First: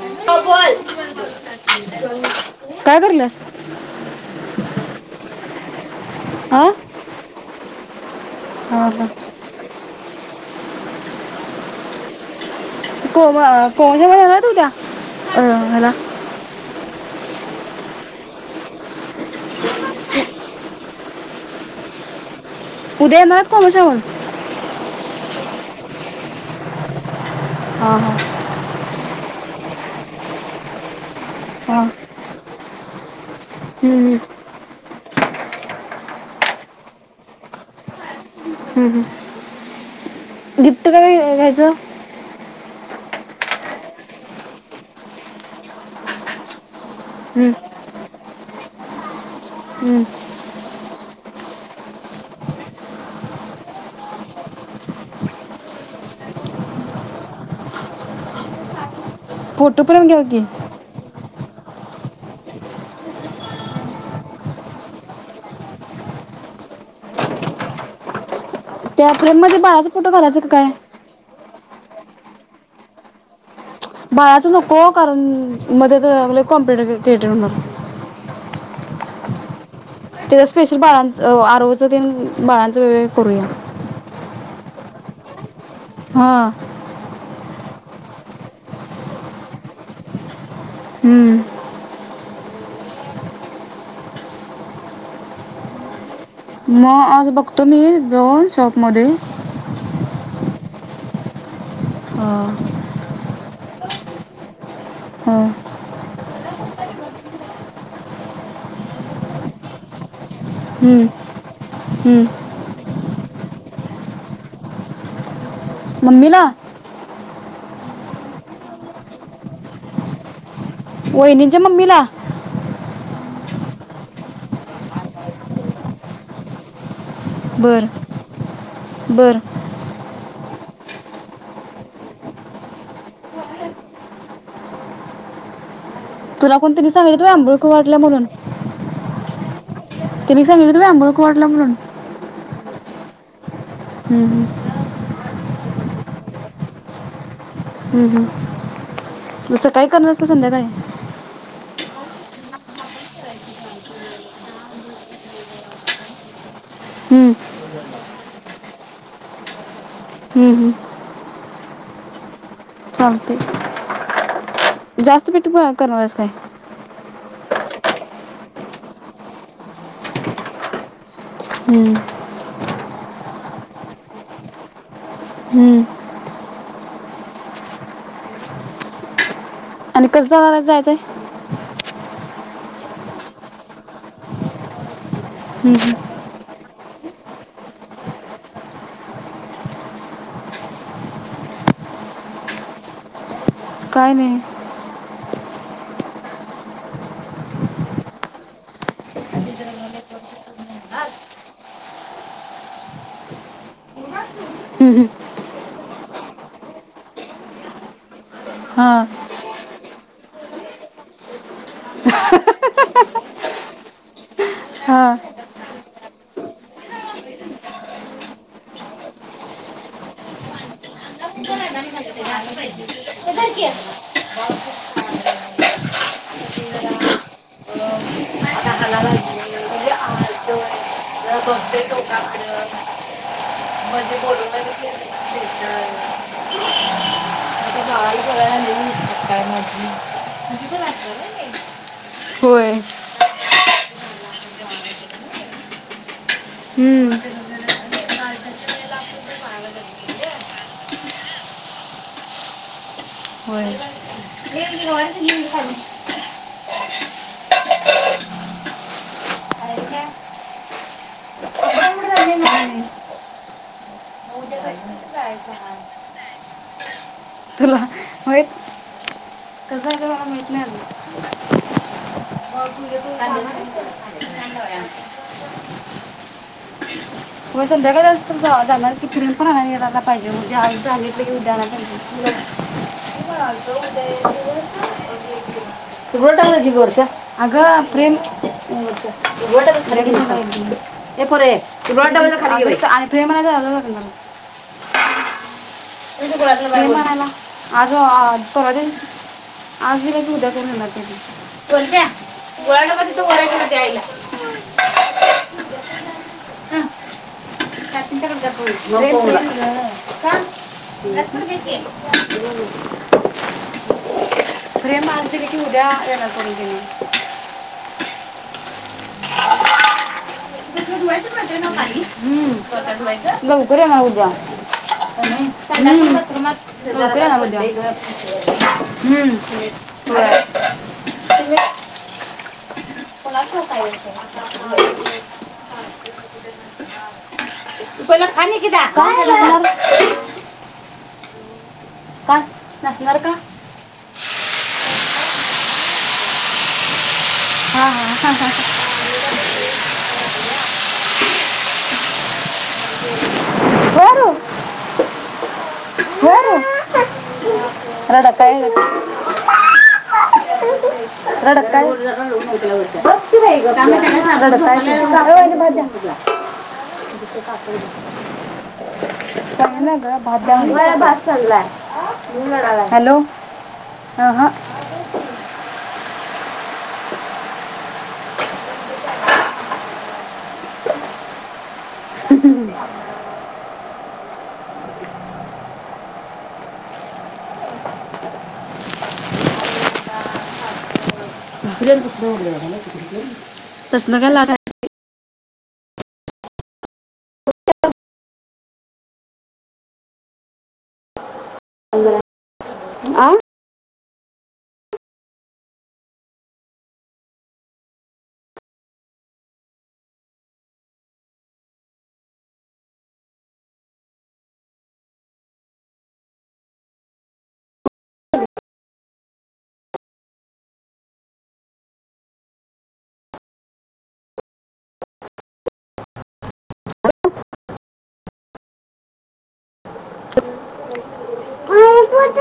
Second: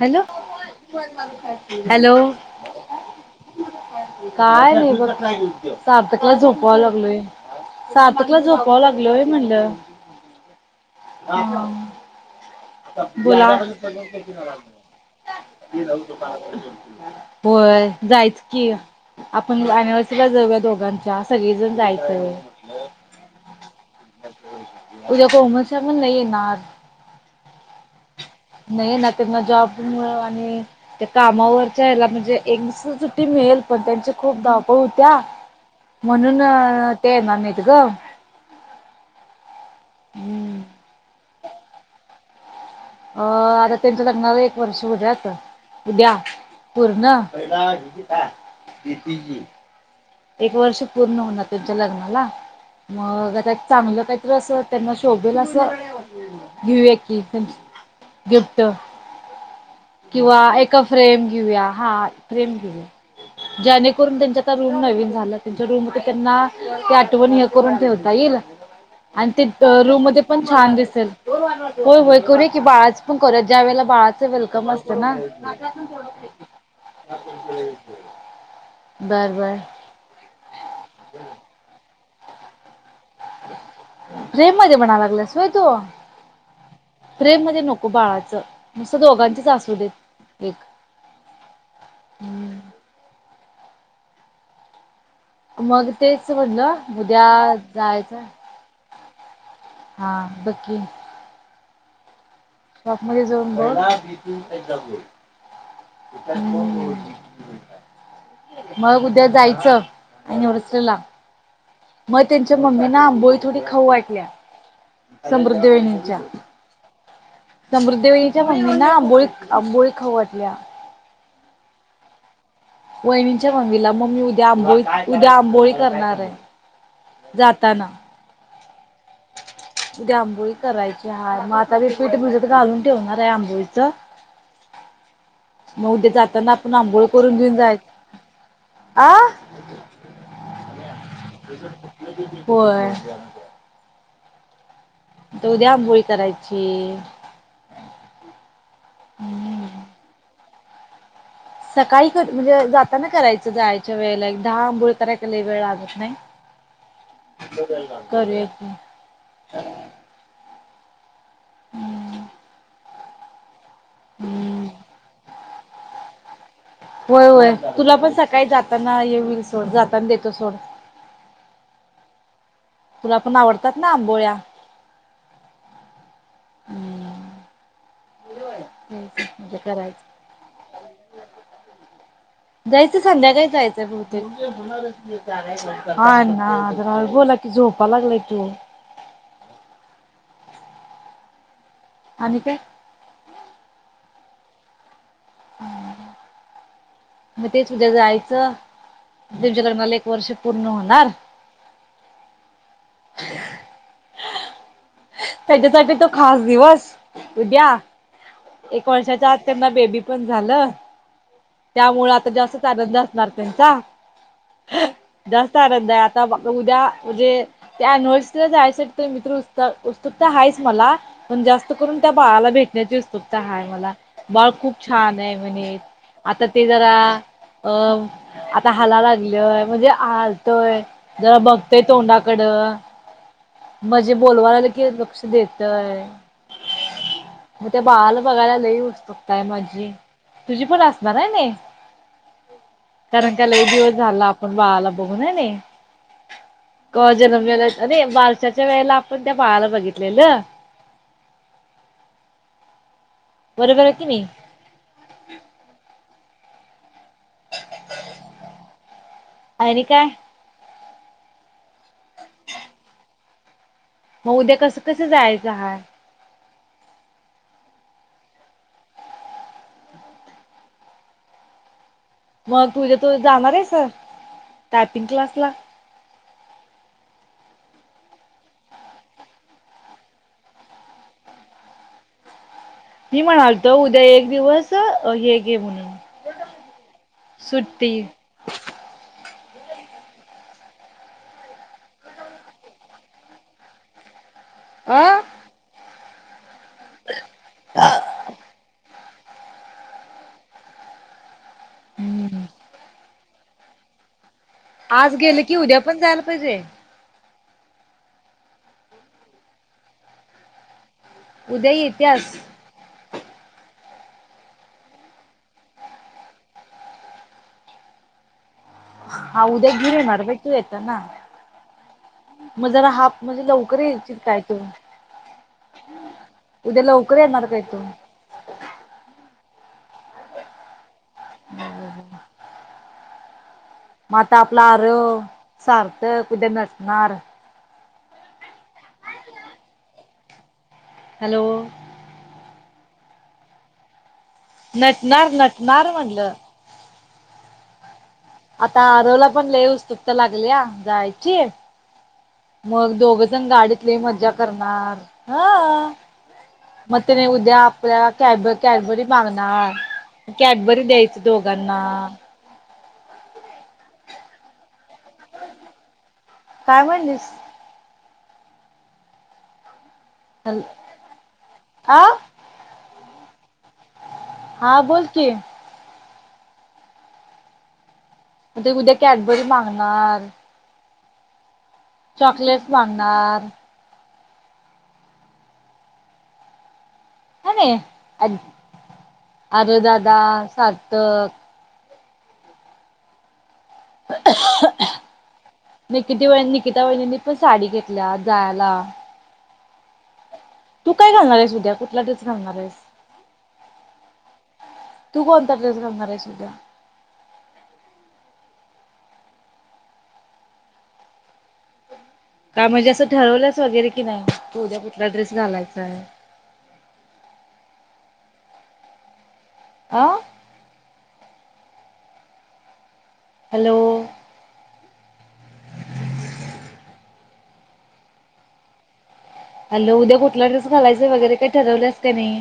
Hello hello काय करल्यास काय र बघ काकतन हा झोपाय लागलोय सात [inaudible] झोपाव हा हा लागलोय म्हणलं ह कोम बोला कोमशामध्ये येणार आहेत उद्या अ, ह्याला होय जायचं की. आपण अॅनिव्हर्सरीला जाऊया दोघां त्या सगळीजण जायचंय उद्या येणार आहेत कोमशावर उद्या कोमल संग नाही येनार. हंं - हं नाही ना त्यांना जॉब मुळं आणि त्या हा कामावरच्या याला म्हणजे एनं सज ती मळेल पण त्यांचे हम्म, खूप धावपळ हो त्या म्हणून अ ते मामीएत ग. हम्म हम्म हम्म गिफ्ट काय घ्यायचं? अं आता त्यांच्या लग्नाला एक वर्ष होत्यात उद्या. पूर्ण हम्म. हा बीपीची. हम्म. एक वर्ष पूर्ण होणार त्यांच्या लग्नाला मग आता चांगलं काहीतरी अस त्यांना शोभेल अस घेऊया की गिफ्ट. फोटो फ्रेम घ्या की किंवा एक फ्रेम घेऊया. हा फ्रेम केले ज्याणेकरून त्यांच्याता रूम नवीन झालं त्यांच्या रूम त्यांना ते आठवण हे करून ठेवता येईल. त्या आन फ्रेममध्ये तेद अ बाळाचा रूम फोटो मध्ये घालायचा पण का काय छान दिसेल. होय- होय करूया कि बाळाचं पण कोऱ्यात बाळाच नको कारण मध्ये कॉम्प्युटर [unintelligible] केट हो बर बर ते स्पेशल बाळांच आरो च तं बाळांचा वेळ करूया. फ्रेम मध्ये म्हणाला लागायस व्हय तु? हां फ्रेम मध्ये नको बाळाचं नुसं दोघांचंच असू देत एक हम्म हम्म मग तेच म म्हणलं आज उद्या बघतो मी जायचं जऊन शॉप मध्ये. ब की हं शॉप मध्ये जाऊन बघ हं हम मग उद्या जायचं? आणि वरचलेला मग हं. त्यांच्या मम्मीन ना बोई थोडी खाऊ वाटल्या, समृद्ध मम्मीला [unintelligible] समृद्धघ वहिणीच्या मम्मीना आंबोळी, आंबोळी खाऊ वाटल्या. वहिनीच्या मम्मीला? वहिणींच्या मम्मीला, मम्मी उद्या आंबोळी, उद्या आंबोळी करणार आहे. बर जाताना बर उद्या आंबोळी करायची हाय, मग आता मी पीठ भिजत घालून ठेवणार आहे आंबोळीच. मग उद्या जाताना तुला आपण कोणतरी आंबोळ सांगितलं तुम्ही करून आंबोळ घेऊन जायच वाटल्या म्हणून आ [inaudible] सग त आम [unintelligible] [unintelligible] होय हूं हूं त उद्या आंबोळी करायची. हूं हूं मग हम्म सकाळी करणार आहेस का संध्याकाळी काही कर म्हणजे जाताना करायचं जायाच्या वेळेला, एक दहा आंबोळ्या करायला काही लई वेळ लागत नाही, हं, करूया की. हं, हं. हूं. चालतंय. जास्त पिठ बघ. करणार आहेस काय? होय होय तुला पण सकाळी जाताना ये हुईल सोड जाताना देतो सोड. हूं. तुला पण आवडतात ना आंबोळ्या, हं. हम्. [inaudible] आणि कसं जाणारानं जायचंय? जायचं संध्याकाळी जायचंय बहुतेक हं, हं. हा ना बोला की झोपाय लागलाय की ओ आणि काय काय नाय [unintelligible] हा तेच उद्या जायचं, तुमच्या लग्नाला एक वर्ष पूर्ण होणार. [unintelligible] हं, हं. त्याच्यासाठी तो खास दिवस उद्या एक हां वर्षाच्या आत त्यांना बेबी पण झालं त्यामुळ आता जास्तचं आनंद असणार त्यांचा, हां जास्त आनंद हाय, आता उद्या म्हणजे त्या एनिवर्सरीला जायासाठी तर मी तर उत्स उत्सुकता हायच मला, पण जास्त करुन त्या बाळाला भेटण्याची उत्सुकता हाय मला, बाळ खूप छान ये म्हणे आता ते जरा अ आता दहाला हलागय वाजले लागलंय म्हणजे आलतो हलतोय, जरा बघते बघतोय तोंडाकड टोकाकडं म्हजे म्हणजे बोलवायला बोलवलं की लक्ष देतयं गावाला मग त्या बाळाला बघायला लई उत्सुकता हाय माझी, तुझी पण अस णार है ने होय कारण का लई दिवस झालं आपण बाळाला बघून है नय, हम्म कव्हा जनमलेलं नई बारशाच्या वेळेला आपण त्या बाळाला बघितलेलं होय बरोबर है की नइ? आणि काय मग उद्या कसं कसं जायचं हाय तुला होय कसं आहे का मला माहित नाही मग अजून. तुझ्या तू जाणार आहेस. मग टायपिंग क्लासला होय संध्याकाळी असत जा जाणार की, फिरून पणयला पाहिजे [unintelligible] उद्या आणा मी म्हणालतो उद्या एक दिवस हे घे म्हणून [unintelligible] [unintelligible] वर्षा अगं सुट्टी फ्रेम [unintelligible] ये पोरे [unintelligible] [unintelligible] आं [unintelligible] [unintelligible] म्हणाला आग आज परवाच्या दिवशी आज दिल की उद्या करून देणार त्यांनी कोणत्या गोळाला [unintelligible] द्यायला आज गेले की उद्या पण जायला पाहिजे. [unintelligible] [unintelligible] फ्रेम उद्या येत्यास आज दिली की उदया येणार करून शानी हा उद्या घेऊन येणार बाई तू येताना मग जरा हाफ म्हणजे लवकर येणार यायची उदया काय तू हूं उद्या लवकर येणार उदया काय तू मग हूं होय. [inaudible] कुणाच [unintelligible] थक उदया नसणार तू पहिला खा निकिता काय ये बाया हॅलो का नसणार का नटणार नटणार म्हणलं हा हा आता आरवला पण लय उत्सुकता लागलीया जायची मग दोघजण गाडीत लय मज्जा वरू करणार, ह वरू मग ते नी उद्या क रडत कॅब काय कॅबरी मागणार. कॅटबरी द्याची. रड काय. ती [unintelligible] काय म्हणलीस न म [unintelligible] काय ला? होय भात चाललाय आ हॅलो. हा बोलकी. आता उद्या कॅटबरी मागणार. चॉकलेटस लागणार. [unintelligible] दादा सार्थक [unintelligible] [unintelligible] निकिती वेनि निकिता वहिनींनी पण साडी घेतल्या जायला. तू काय घालणार आहेस? उद्या कुठला ड्रेस घालणार आहेस? आ तू कोणता ड्रेस घालणार आहेस उध्या का म्हणजे असं ठरवलंस वगैरे की नाही की उद्या कुठला ड्रेस घालायचा आहे. [unintelligible] हॅलो. हॅलो उद्या कुठला ड्रेस घालायच वगैरे काही ठरवलंस का नाही.